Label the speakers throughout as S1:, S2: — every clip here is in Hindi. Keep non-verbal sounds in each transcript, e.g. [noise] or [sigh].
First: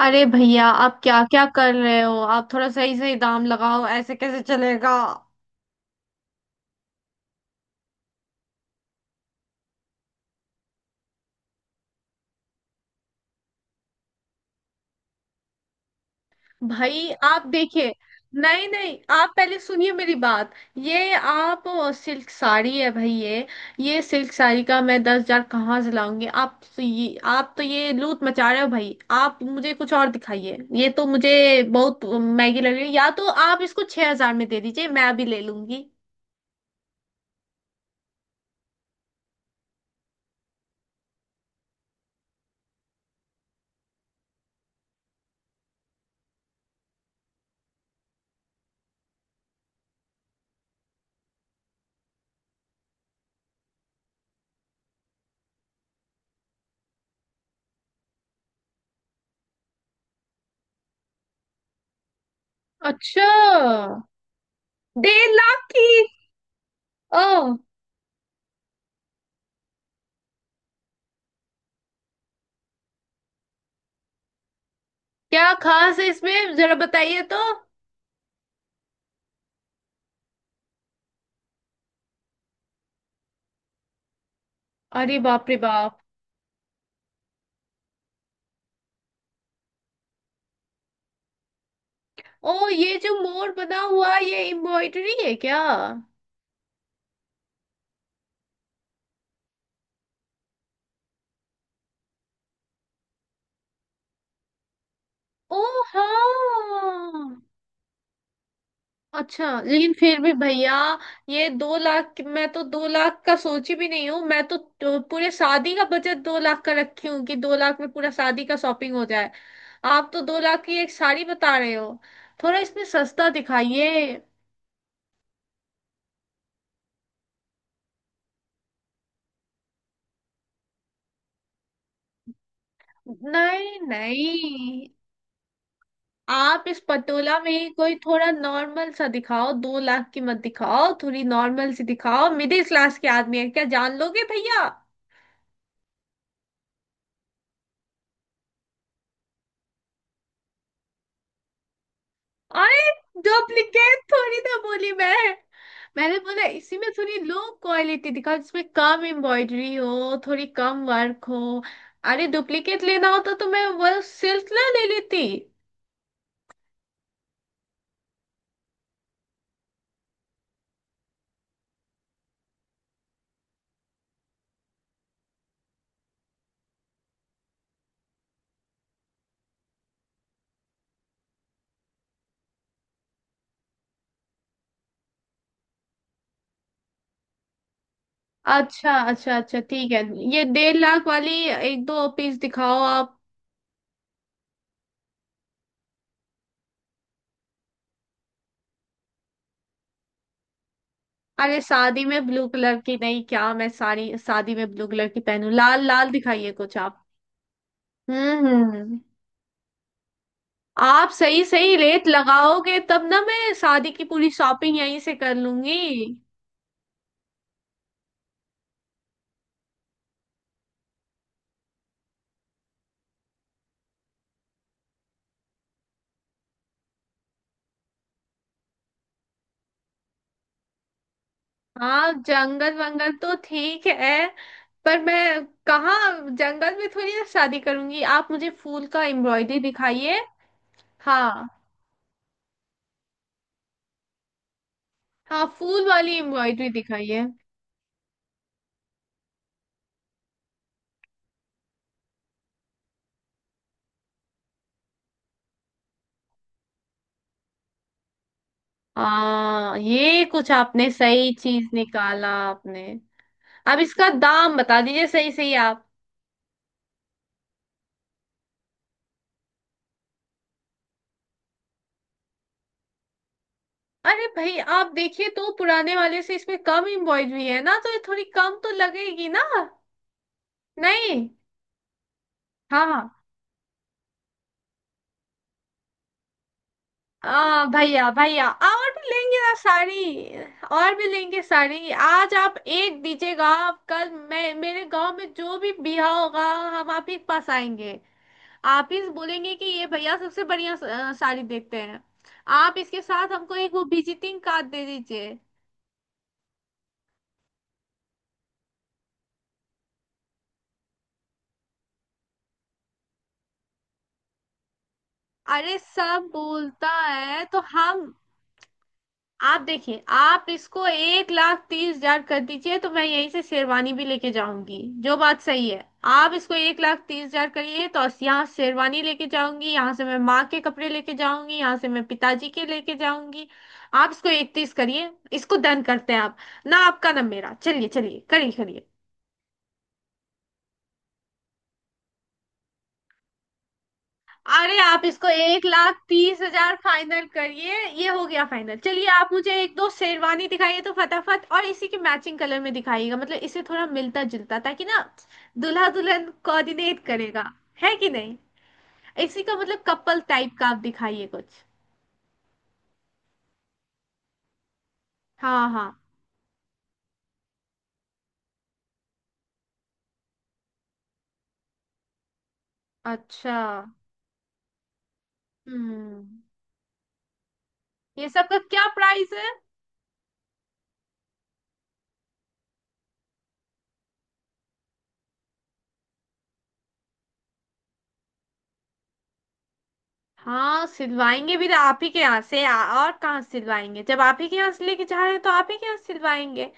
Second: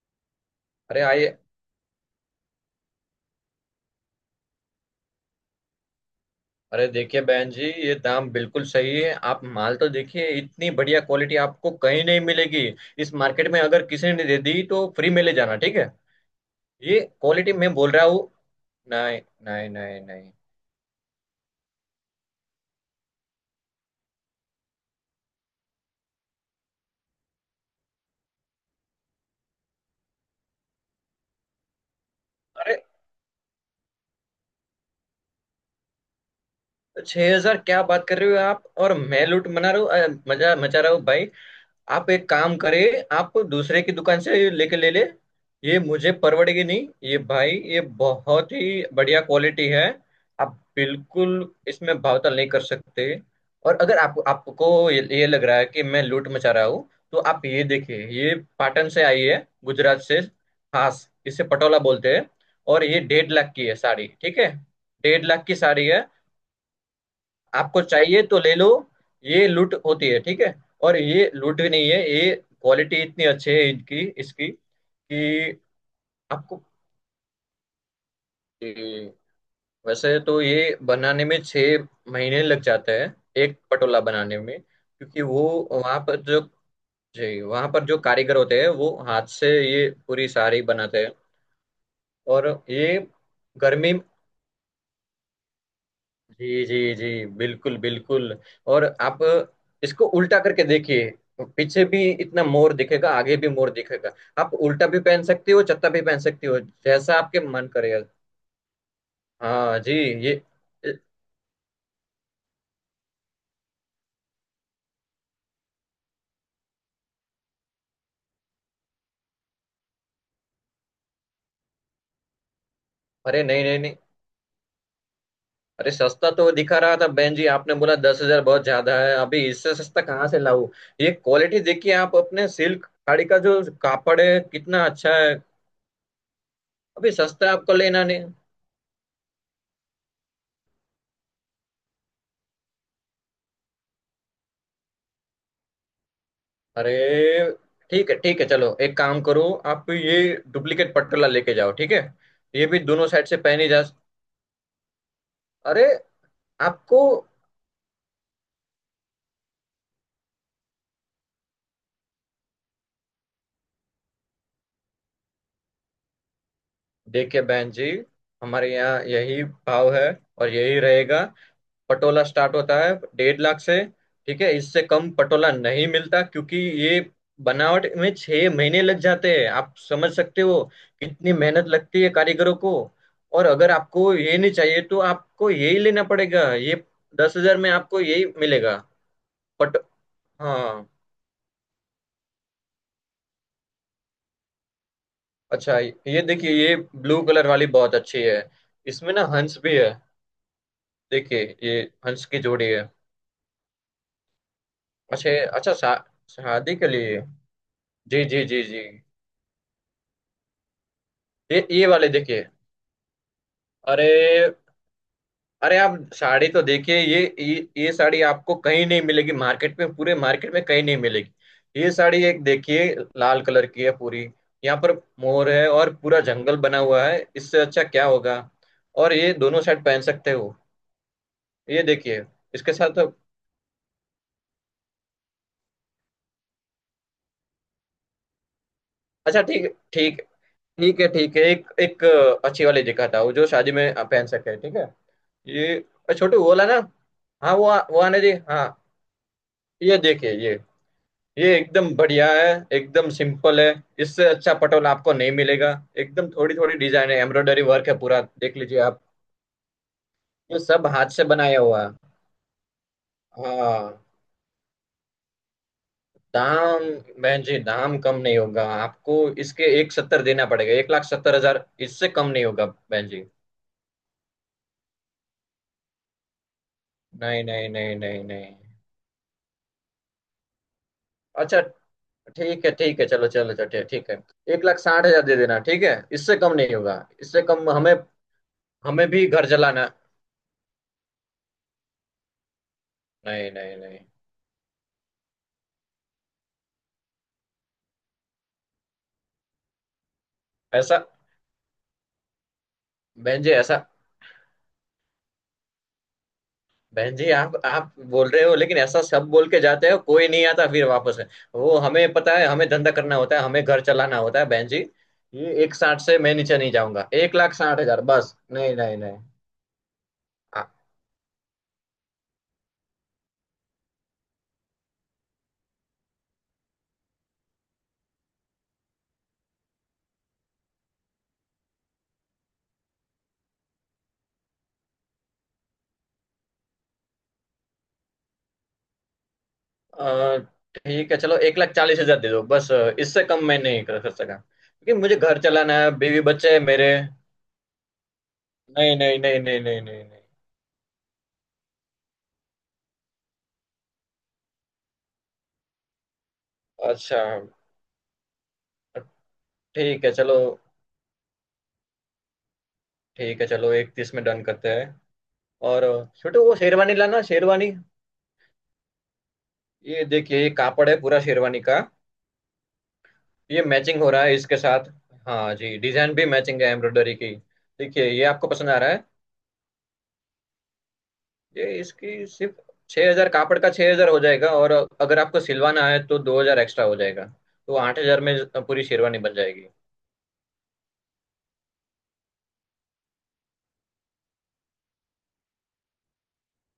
S1: अरे भैया, आप
S2: अरे
S1: क्या
S2: आइए।
S1: क्या कर रहे हो? आप थोड़ा सही सही दाम लगाओ, ऐसे कैसे चलेगा?
S2: अरे देखिए बहन जी, ये दाम बिल्कुल सही है। आप माल तो देखिए, इतनी बढ़िया क्वालिटी आपको कहीं नहीं मिलेगी। इस मार्केट में अगर किसी ने दे दी तो फ्री में ले जाना, ठीक है। ये
S1: भाई, आप
S2: क्वालिटी मैं बोल
S1: देखिए।
S2: रहा हूँ।
S1: नहीं नहीं,
S2: नहीं,
S1: आप पहले
S2: नहीं,
S1: सुनिए
S2: नहीं,
S1: मेरी
S2: नहीं।
S1: बात। ये आप सिल्क साड़ी है भाई ये। ये सिल्क साड़ी का मैं 10,000 कहाँ से लाऊंगी? आप तो ये लूट मचा रहे हो भाई। आप मुझे कुछ और दिखाइए, ये तो मुझे बहुत महंगी लग
S2: अरे
S1: रही है। या तो आप इसको 6,000 में दे दीजिए, मैं अभी ले लूंगी।
S2: 6000 क्या बात कर रहे हो आप! और मैं लूट मना रहा हूँ, मजा मचा रहा हूँ भाई। आप एक काम करें, आप दूसरे की दुकान से लेके ले ले। ये मुझे परवड़ेगी नहीं ये भाई, ये बहुत ही बढ़िया क्वालिटी है। आप बिल्कुल इसमें भावताल नहीं कर सकते। और अगर आप आपको ये लग रहा है कि मैं लूट मचा रहा हूँ, तो आप ये देखिए, ये पाटन से आई है गुजरात से, खास इसे पटोला बोलते हैं। और ये
S1: अच्छा।
S2: 1.5 लाख की है साड़ी, ठीक है। डेढ़
S1: डेढ़
S2: लाख की
S1: लाख की?
S2: साड़ी है।
S1: ओ।
S2: आपको चाहिए तो ले लो। ये लूट होती है, ठीक है। और ये लूट भी नहीं है ये। क्वालिटी इतनी अच्छी है इनकी इसकी कि
S1: क्या खास है इसमें,
S2: आपको
S1: जरा बताइए तो।
S2: ये- वैसे तो ये बनाने में 6 महीने लग जाते हैं, एक पटोला बनाने में,
S1: अरे
S2: क्योंकि वो,
S1: बाप रे बाप।
S2: वहाँ पर जो जी, वहाँ पर जो कारीगर होते हैं वो हाथ से ये पूरी साड़ी बनाते हैं। और
S1: ओ, ये
S2: ये
S1: जो मोर बना
S2: गर्मी।
S1: हुआ है, ये एम्ब्रॉयडरी है क्या?
S2: जी जी जी, बिल्कुल बिल्कुल। और आप इसको उल्टा करके देखिए, पीछे भी इतना मोर दिखेगा, आगे भी मोर दिखेगा। आप उल्टा भी पहन सकती
S1: ओ।
S2: हो, चत्ता भी पहन सकती हो, जैसा
S1: हाँ।
S2: आपके मन करे।
S1: अच्छा,
S2: हाँ
S1: लेकिन
S2: जी,
S1: फिर भी
S2: ये।
S1: भैया। ये 2,00,000, मैं तो 2,00,000 का सोची भी नहीं हूँ। मैं तो पूरे शादी का बजट 2,00,000 का रखी हूँ कि 2,00,000 में पूरा शादी का शॉपिंग हो जाए। आप तो 2,00,000 की एक साड़ी बता रहे हो। थोड़ा इसमें सस्ता
S2: अरे नहीं, नहीं, नहीं।
S1: दिखाइए।
S2: अरे सस्ता तो दिखा रहा था बहन जी, आपने बोला 10,000 बहुत ज्यादा है, अभी इससे सस्ता कहाँ से लाऊं। ये क्वालिटी देखिए आप, अपने सिल्क साड़ी का जो
S1: नहीं
S2: कापड़ है कितना
S1: नहीं,
S2: अच्छा है।
S1: आप इस
S2: अभी
S1: पटोला में
S2: सस्ता
S1: ही
S2: आपको
S1: कोई
S2: लेना
S1: थोड़ा
S2: नहीं।
S1: नॉर्मल सा दिखाओ। 2,00,000 की मत दिखाओ, थोड़ी नॉर्मल सी दिखाओ। मिडिल क्लास के आदमी है, क्या जान लोगे भैया?
S2: अरे, ठीक है ठीक है, चलो एक काम करो। आप ये डुप्लीकेट पटकला लेके जाओ, ठीक है। ये भी दोनों
S1: अरे,
S2: साइड से पहनी जा।
S1: डुप्लीकेट थोड़ी ना बोली मैं।
S2: अरे,
S1: मैंने बोला इसी में
S2: आपको,
S1: थोड़ी लो क्वालिटी दिखाओ, जिसमें कम एम्ब्रॉयडरी हो, थोड़ी कम वर्क हो। अरे डुप्लीकेट लेना होता तो मैं वो सिल्क ना ले लेती।
S2: देखिए बहन जी, हमारे यहाँ यही भाव है और यही रहेगा। पटोला स्टार्ट होता है 1.5 लाख से, ठीक है। इससे कम पटोला नहीं मिलता क्योंकि ये बनावट में 6 महीने लग जाते हैं, आप समझ सकते हो कितनी मेहनत लगती है कारीगरों को। और अगर आपको ये नहीं चाहिए तो आपको यही लेना पड़ेगा, ये 10,000 में आपको यही मिलेगा।
S1: अच्छा अच्छा अच्छा,
S2: पट।
S1: ठीक है। ये डेढ़
S2: हाँ,
S1: लाख वाली एक दो पीस दिखाओ आप।
S2: अच्छा ये देखिए, ये ब्लू कलर वाली बहुत अच्छी है, इसमें ना हंस भी है, देखिए
S1: अरे,
S2: ये,
S1: शादी
S2: हंस
S1: में
S2: की
S1: ब्लू
S2: जोड़ी
S1: कलर
S2: है।
S1: की नहीं! क्या मैं सारी शादी में ब्लू कलर की
S2: अच्छा,
S1: पहनूं?
S2: अच्छा
S1: लाल लाल दिखाइए
S2: शादी
S1: कुछ
S2: के
S1: आप।
S2: लिए। जी जी जी जी।
S1: हम्म। आप सही
S2: ये
S1: सही
S2: ये
S1: रेट
S2: वाले देखिए।
S1: लगाओगे तब ना मैं शादी की
S2: अरे,
S1: पूरी शॉपिंग यहीं से कर
S2: अरे,
S1: लूंगी।
S2: आप साड़ी तो देखिए, ये साड़ी आपको कहीं नहीं मिलेगी मार्केट में, पूरे मार्केट में कहीं नहीं मिलेगी। ये साड़ी एक देखिए, लाल कलर की है पूरी। यहाँ पर मोर है और पूरा जंगल बना हुआ है, इससे अच्छा क्या होगा। और ये दोनों साइड पहन सकते हो, ये
S1: हाँ,
S2: देखिए। इसके
S1: जंगल
S2: साथ तो।
S1: वंगल तो ठीक है। पर मैं कहाँ जंगल में थोड़ी ना शादी करूंगी? आप मुझे फूल का
S2: अच्छा,
S1: एम्ब्रॉयडरी
S2: ठीक,
S1: दिखाइए।
S2: ठीक, ठीक है ठीक है,
S1: हाँ
S2: एक एक अच्छी वाली दिखाता हूँ जो शादी में आप पहन सके, ठीक है।
S1: हाँ, फूल
S2: ये
S1: वाली
S2: छोटे वो वाला
S1: एम्ब्रॉयडरी
S2: ना।
S1: दिखाइए।
S2: हाँ, वो आने जी हाँ। ये देखिए ये एकदम बढ़िया है, एकदम सिंपल है, इससे अच्छा पटोला आपको नहीं मिलेगा। एकदम थोड़ी थोड़ी डिजाइन है, एम्ब्रॉयडरी वर्क है, पूरा देख लीजिए आप।
S1: हाँ, ये कुछ
S2: ये सब
S1: आपने
S2: हाथ से
S1: सही
S2: बनाया
S1: चीज
S2: हुआ है।
S1: निकाला आपने। अब
S2: हाँ।
S1: इसका दाम बता दीजिए सही सही आप।
S2: दाम? बहन जी, दाम कम नहीं होगा आपको। इसके एक सत्तर देना पड़ेगा, 1 लाख 70 हज़ार, इससे कम नहीं होगा बहन जी।
S1: अरे भाई, आप देखिए तो, पुराने वाले से इसमें कम
S2: नहीं,
S1: एम्ब्रॉयडरी है
S2: नहीं,
S1: ना, तो
S2: नहीं,
S1: ये थोड़ी
S2: नहीं, नहीं।
S1: कम तो लगेगी ना। नहीं।
S2: अच्छा, ठीक है
S1: हाँ
S2: ठीक
S1: हाँ।
S2: है, चलो चलो चलो, ठीक ठीक है। 1 लाख 60 हज़ार दे देना, ठीक है। इससे कम नहीं होगा, इससे कम हमें,
S1: भैया भैया, और
S2: हमें
S1: भी
S2: भी
S1: लेंगे
S2: घर
S1: ना
S2: जलाना।
S1: साड़ी। और भी लेंगे साड़ी। आज आप एक दीजिएगा,
S2: नहीं, नहीं,
S1: आप
S2: नहीं।
S1: कल मैं मेरे गांव में जो भी ब्याह होगा, हम आप ही के पास आएंगे। आप ही से बोलेंगे कि ये भैया सबसे बढ़िया
S2: ऐसा,
S1: साड़ी देखते हैं। आप इसके साथ
S2: बहन जी
S1: हमको एक
S2: ऐसा,
S1: वो विजिटिंग कार्ड दे दीजिए।
S2: बहन जी आप बोल रहे हो लेकिन ऐसा सब बोल के जाते हो, कोई नहीं आता फिर वापस है। वो हमें पता है, हमें धंधा करना होता है, हमें घर चलाना होता है बहन जी। ये एक
S1: अरे,
S2: साठ से
S1: सब
S2: मैं नीचे नहीं
S1: बोलता
S2: जाऊंगा, एक
S1: है
S2: लाख
S1: तो
S2: साठ हजार
S1: हम।
S2: बस, नहीं, नहीं, नहीं।
S1: आप देखिए, आप
S2: आ-
S1: इसको 1,30,000 कर दीजिए तो मैं यहीं से शेरवानी भी लेके जाऊंगी, जो बात सही है। आप इसको एक लाख तीस हजार करिए तो यहाँ शेरवानी लेके जाऊंगी, यहाँ से मैं माँ के कपड़े लेके जाऊंगी, यहाँ से मैं पिताजी के लेके जाऊंगी। आप इसको इकतीस करिए, इसको डन करते हैं आप। ना आपका ना मेरा, चलिए चलिए करिए करिए।
S2: अ, ठीक है चलो, 1 लाख 40 हज़ार दे दो बस, इससे कम मैं नहीं कर कर सका
S1: अरे,
S2: क्योंकि
S1: आप
S2: मुझे
S1: इसको
S2: घर
S1: एक
S2: चलाना है,
S1: लाख
S2: बीवी
S1: तीस
S2: बच्चे है
S1: हजार
S2: मेरे।
S1: फाइनल करिए। ये हो गया फाइनल।
S2: नहीं,
S1: चलिए,
S2: नहीं,
S1: आप
S2: नहीं,
S1: मुझे
S2: नहीं,
S1: एक
S2: नहीं,
S1: दो
S2: नहीं, नहीं।
S1: शेरवानी दिखाइए तो फटाफट, और इसी के मैचिंग कलर में दिखाइएगा, मतलब इसे थोड़ा मिलता जुलता, ताकि ना दूल्हा दुल्हन कोऑर्डिनेट
S2: अच्छा,
S1: करेगा, है कि नहीं? इसी का मतलब
S2: ठीक है
S1: कपल
S2: चलो,
S1: टाइप का आप दिखाइए कुछ।
S2: ठीक है चलो 31 में डन करते हैं।
S1: हाँ
S2: और
S1: हाँ।
S2: छोटे वो शेरवानी लाना, शेरवानी। ये देखिए, ये कापड़ है पूरा शेरवानी का।
S1: अच्छा।
S2: ये मैचिंग हो रहा है इसके साथ। हाँ जी, डिजाइन भी
S1: हम्म।
S2: मैचिंग है एम्ब्रॉयडरी की। देखिए, ये
S1: ये सब
S2: आपको
S1: का
S2: पसंद आ
S1: क्या
S2: रहा है?
S1: प्राइस है?
S2: ये इसकी सिर्फ 6000, कापड़ का 6000 हो जाएगा, और अगर आपको सिलवाना है तो 2000 एक्स्ट्रा हो जाएगा, तो 8000 में पूरी शेरवानी बन जाएगी।
S1: हाँ, सिलवाएंगे भी तो आप ही के यहाँ से। और कहाँ से सिलवाएंगे, जब आप ही के यहाँ से लेके जा रहे हैं तो आप ही के यहाँ से सिलवाएंगे।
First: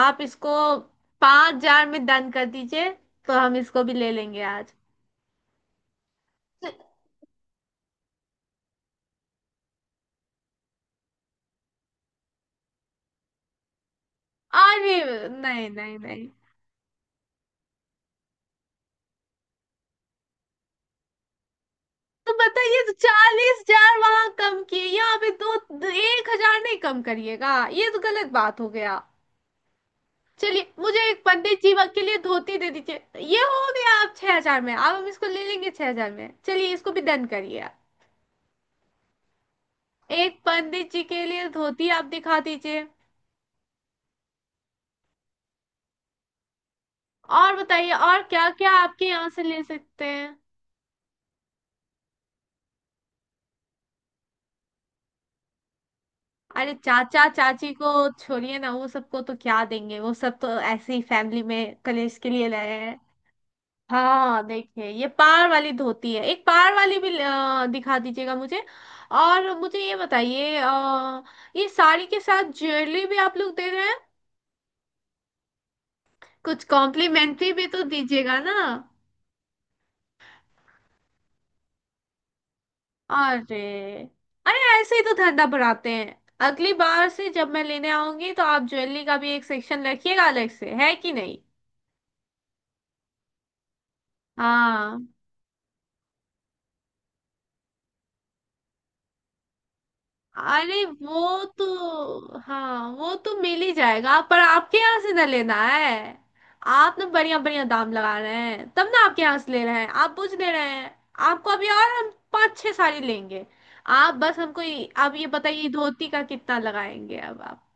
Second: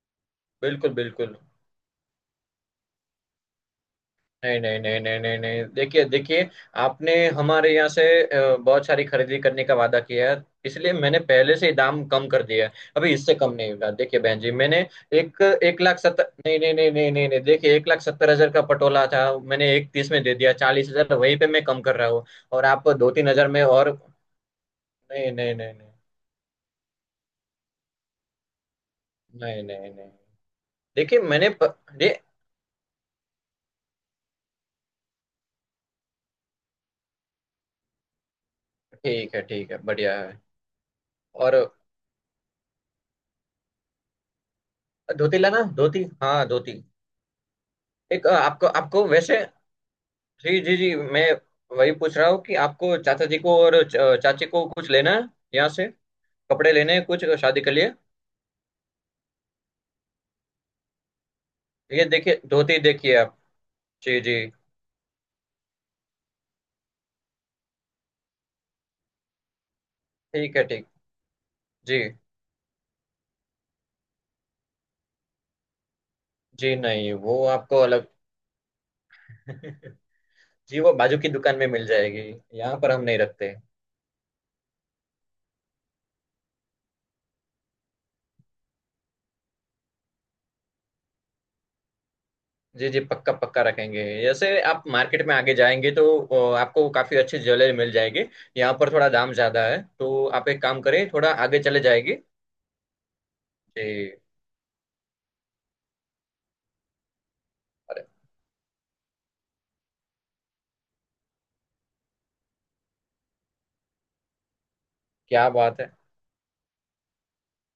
S1: आप इसको
S2: बिल्कुल बिल्कुल।
S1: 5,000 में दान कर दीजिए, तो हम इसको भी ले लेंगे
S2: नहीं,
S1: आज।
S2: नहीं, नहीं, नहीं, नहीं, नहीं, देखिए देखिए, आपने हमारे यहाँ से बहुत सारी खरीदी करने का वादा किया है, इसलिए मैंने पहले से ही दाम कम कर दिया है, अभी इससे कम नहीं होगा, देखिए बहन जी, मैंने
S1: अरे
S2: एक
S1: नहीं
S2: एक
S1: नहीं
S2: लाख
S1: नहीं।
S2: सत्तर, नहीं, नहीं, नहीं, नहीं, नहीं, नहीं, देखिए 1 लाख 70 हज़ार का पटोला था, मैंने एक तीस में दे दिया, 40,000 वहीं पे मैं कम कर रहा हूँ।
S1: तो
S2: और
S1: बताइए
S2: आप
S1: तो,
S2: 2-3 हज़ार
S1: चालीस
S2: में और,
S1: हजार वहां कम किए, यहाँ पे
S2: नहीं, नहीं,
S1: दो
S2: नहीं,
S1: दो- 1,000 नहीं कम करिएगा? ये तो गलत बात हो गया।
S2: नहीं, नहीं, नहीं, नहीं।
S1: चलिए, मुझे
S2: देखिए,
S1: एक
S2: मैंने
S1: पंडित जी के लिए
S2: दे-
S1: धोती दे दीजिए। ये हो गया। आप 6,000 में, अब हम इसको ले लेंगे 6,000 में। चलिए इसको भी डन करिए।
S2: ठीक है ठीक है, बढ़िया
S1: एक
S2: है।
S1: पंडित जी के लिए
S2: और
S1: धोती आप दिखा दीजिए।
S2: धोती लाना, धोती, हाँ धोती।
S1: और बताइए, और
S2: एक
S1: क्या
S2: आपको
S1: क्या आपके
S2: आपको
S1: यहाँ
S2: वैसे,
S1: से ले सकते हैं?
S2: जी जी जी, मैं वही पूछ रहा हूँ कि आपको चाचा जी को और चाची को कुछ लेना है, यहाँ से कपड़े
S1: अरे
S2: लेने हैं कुछ
S1: चाचा
S2: शादी के
S1: चाची को
S2: लिए।
S1: छोड़िए ना, वो सबको तो क्या देंगे? वो सब तो ऐसे ही फैमिली में
S2: ये
S1: कलेश के
S2: देखिए
S1: लिए लाए
S2: धोती,
S1: हैं।
S2: देखिए आप। जी जी।
S1: हाँ देखिए, ये पार वाली धोती है। एक पार वाली भी दिखा दीजिएगा मुझे। और मुझे ये
S2: ठीक
S1: बताइए,
S2: है, ठीक।
S1: ये
S2: जी
S1: साड़ी के साथ ज्वेलरी भी आप लोग दे रहे हैं? कुछ
S2: जी, नहीं वो
S1: कॉम्प्लीमेंट्री भी
S2: आपको
S1: तो
S2: अलग
S1: दीजिएगा ना।
S2: [laughs] जी, वो बाजू की दुकान में मिल जाएगी, यहाँ पर हम नहीं रखते।
S1: अरे। अरे ऐसे ही तो धंधा बढ़ाते हैं। अगली बार से जब मैं लेने आऊंगी, तो आप ज्वेलरी का भी एक सेक्शन रखिएगा अलग से, है कि नहीं?
S2: जी जी, पक्का पक्का रखेंगे। जैसे आप
S1: हाँ।
S2: मार्केट में आगे जाएंगे तो आपको काफी अच्छी ज्वेलरी मिल जाएगी। यहाँ पर थोड़ा दाम ज्यादा है, तो आप एक काम
S1: अरे
S2: करें, थोड़ा
S1: वो
S2: आगे चले जाएंगे।
S1: तो, हाँ वो तो मिल ही जाएगा,
S2: जी।
S1: पर आपके यहाँ से ना लेना है। आप ना बढ़िया बढ़िया दाम
S2: अरे
S1: लगा रहे हैं तब ना आपके यहाँ से ले रहे हैं, आप पूछ ले रहे हैं। आपको अभी और हम पाँच छह साड़ी लेंगे। आप बस हमको आप ये
S2: क्या
S1: बताइए,
S2: बात है!
S1: धोती का कितना लगाएंगे अब आप?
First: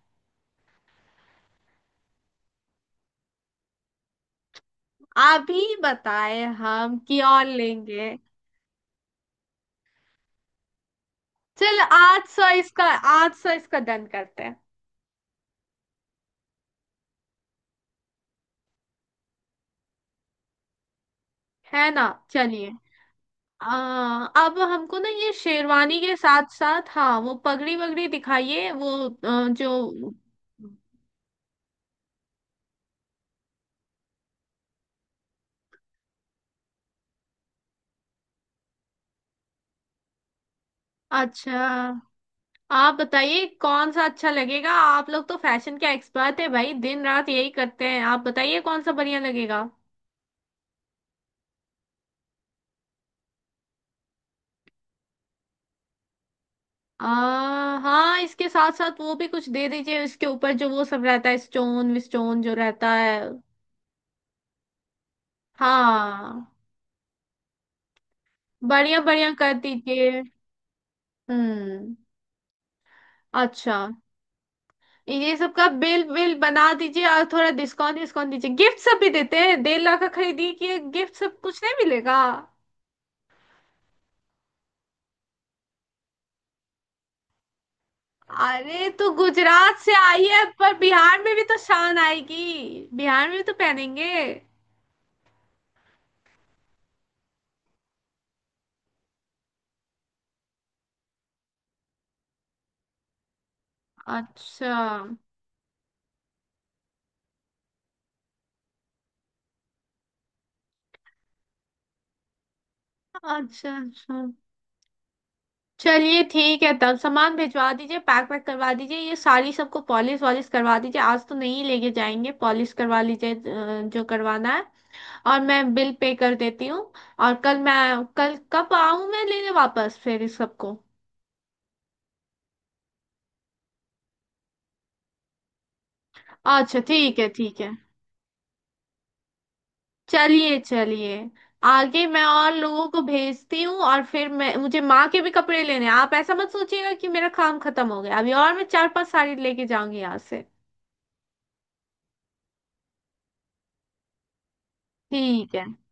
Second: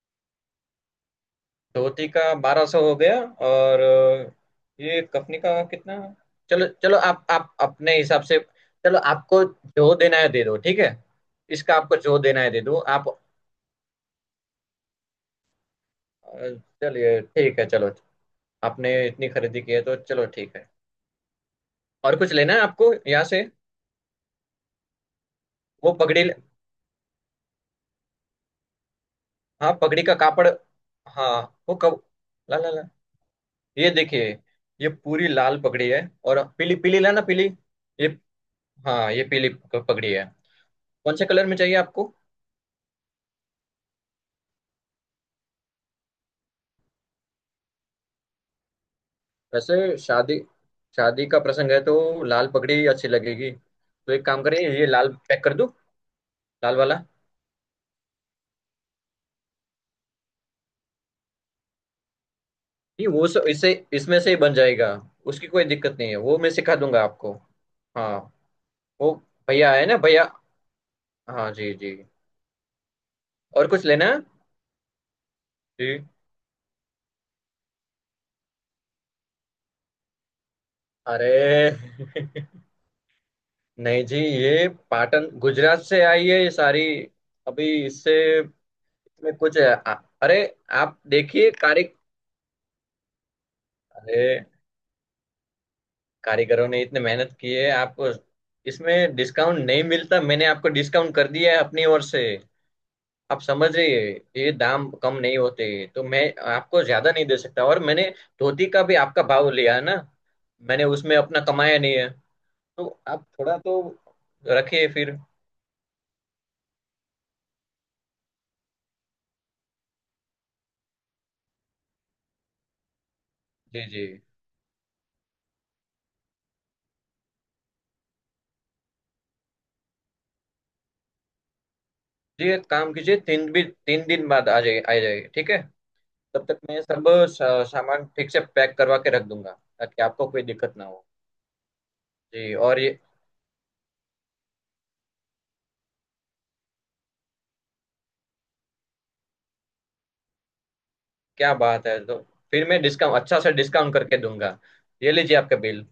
S2: धोती का 1200 हो गया। और ये कफनी
S1: आप
S2: का
S1: ही
S2: कितना?
S1: बताएं,
S2: चलो
S1: हम
S2: चलो,
S1: कि
S2: आप
S1: और
S2: आप अपने
S1: लेंगे।
S2: हिसाब से, चलो आपको जो देना है दे दो, ठीक है। इसका
S1: चल
S2: आपको जो
S1: आठ
S2: देना
S1: सौ
S2: है दे दो
S1: इसका।
S2: आप।
S1: आठ सौ इसका डन करते हैं।
S2: अ, चलिए, ठीक है चलो। आपने इतनी खरीदी की है तो चलो, ठीक है।
S1: है ना,
S2: और कुछ लेना है
S1: चलिए।
S2: आपको यहाँ से?
S1: अब हमको ना ये
S2: वो
S1: शेरवानी के
S2: पगड़ी,
S1: साथ साथ, हाँ वो पगड़ी वगड़ी दिखाइए, वो जो।
S2: हाँ पगड़ी का कापड़। हाँ, वो कब, ला ला ला, ये देखिए, ये पूरी लाल पगड़ी है। और पीली, पीली लाना, पीली, ये, हाँ ये पीली पगड़ी है। कौन से कलर में
S1: अच्छा,
S2: चाहिए आपको?
S1: आप बताइए कौन सा अच्छा लगेगा। आप लोग तो फैशन के एक्सपर्ट है भाई, दिन रात यही करते हैं। आप बताइए कौन सा बढ़िया लगेगा।
S2: वैसे शादी शादी का प्रसंग है तो लाल पगड़ी अच्छी लगेगी, तो एक काम करें, ये लाल पैक कर दूं, लाल वाला।
S1: आ, हाँ, इसके साथ साथ वो भी कुछ दे दीजिए, इसके ऊपर जो वो सब रहता है, स्टोन विस्टोन जो रहता
S2: नहीं,
S1: है।
S2: वो इससे इसमें से ही बन जाएगा, उसकी कोई दिक्कत नहीं है, वो
S1: हाँ।
S2: मैं सिखा दूंगा आपको। हाँ।
S1: बढ़िया
S2: वो,
S1: बढ़िया कर
S2: भैया है ना
S1: दीजिए।
S2: भैया। हाँ जी
S1: हम्म।
S2: जी। और
S1: अच्छा।
S2: कुछ लेना है?
S1: ये सब का बिल
S2: जी,
S1: बिल बना दीजिए, और थोड़ा डिस्काउंट डिस्काउंट दीजिए। गिफ्ट सब भी देते हैं, डेढ़ लाख का खरीदी कि गिफ्ट
S2: अरे
S1: सब कुछ नहीं मिलेगा?
S2: [laughs] नहीं जी, ये पाटन गुजरात से आई है ये सारी, अभी इससे,
S1: अरे तो
S2: इसमें कुछ है।
S1: गुजरात से आई है,
S2: अरे,
S1: पर
S2: आप
S1: बिहार में भी
S2: देखिए
S1: तो
S2: कारे,
S1: शान आएगी, बिहार में भी तो पहनेंगे।
S2: अरे, कारीगरों ने इतने मेहनत की है आपको। इसमें डिस्काउंट नहीं मिलता, मैंने आपको डिस्काउंट कर दिया है अपनी ओर से, आप समझ रही है। ये
S1: अच्छा
S2: दाम कम नहीं होते, तो मैं आपको ज्यादा नहीं दे सकता, और मैंने धोती का भी आपका भाव लिया है ना, मैंने उसमें अपना कमाया नहीं है, तो आप थोड़ा
S1: अच्छा
S2: तो
S1: अच्छा।
S2: रखिए फिर।
S1: चलिए ठीक है, तब सामान भिजवा दीजिए, पैक वैक करवा दीजिए, ये सारी सबको पॉलिश वॉलिश करवा दीजिए। आज तो नहीं लेके जाएंगे, पॉलिश करवा लीजिए
S2: जी
S1: जो
S2: जी।
S1: करवाना है। और मैं बिल पे कर देती हूँ। और कल कब आऊँ मैं लेने वापस फिर इस सबको?
S2: जी, एक काम कीजिए, 3 दिन बाद आ जाइए, आ जाइए, ठीक है। तब तक
S1: अच्छा
S2: मैं सब
S1: ठीक है ठीक है।
S2: सामान ठीक से पैक करवा के रख दूंगा, ताकि आपको कोई
S1: चलिए
S2: दिक्कत ना हो।
S1: चलिए। आगे मैं और
S2: जी, और
S1: लोगों
S2: ये,
S1: को भेजती हूँ, और फिर मैं, मुझे माँ के भी कपड़े लेने हैं। आप ऐसा मत सोचिएगा कि मेरा काम खत्म हो गया, अभी और मैं चार पांच साड़ी लेके जाऊंगी यहाँ से।
S2: क्या बात है, तो फिर मैं डिस्काउंट अच्छा सा डिस्काउंट करके दूंगा। ये लीजिए
S1: ठीक
S2: आपका
S1: है।
S2: बिल।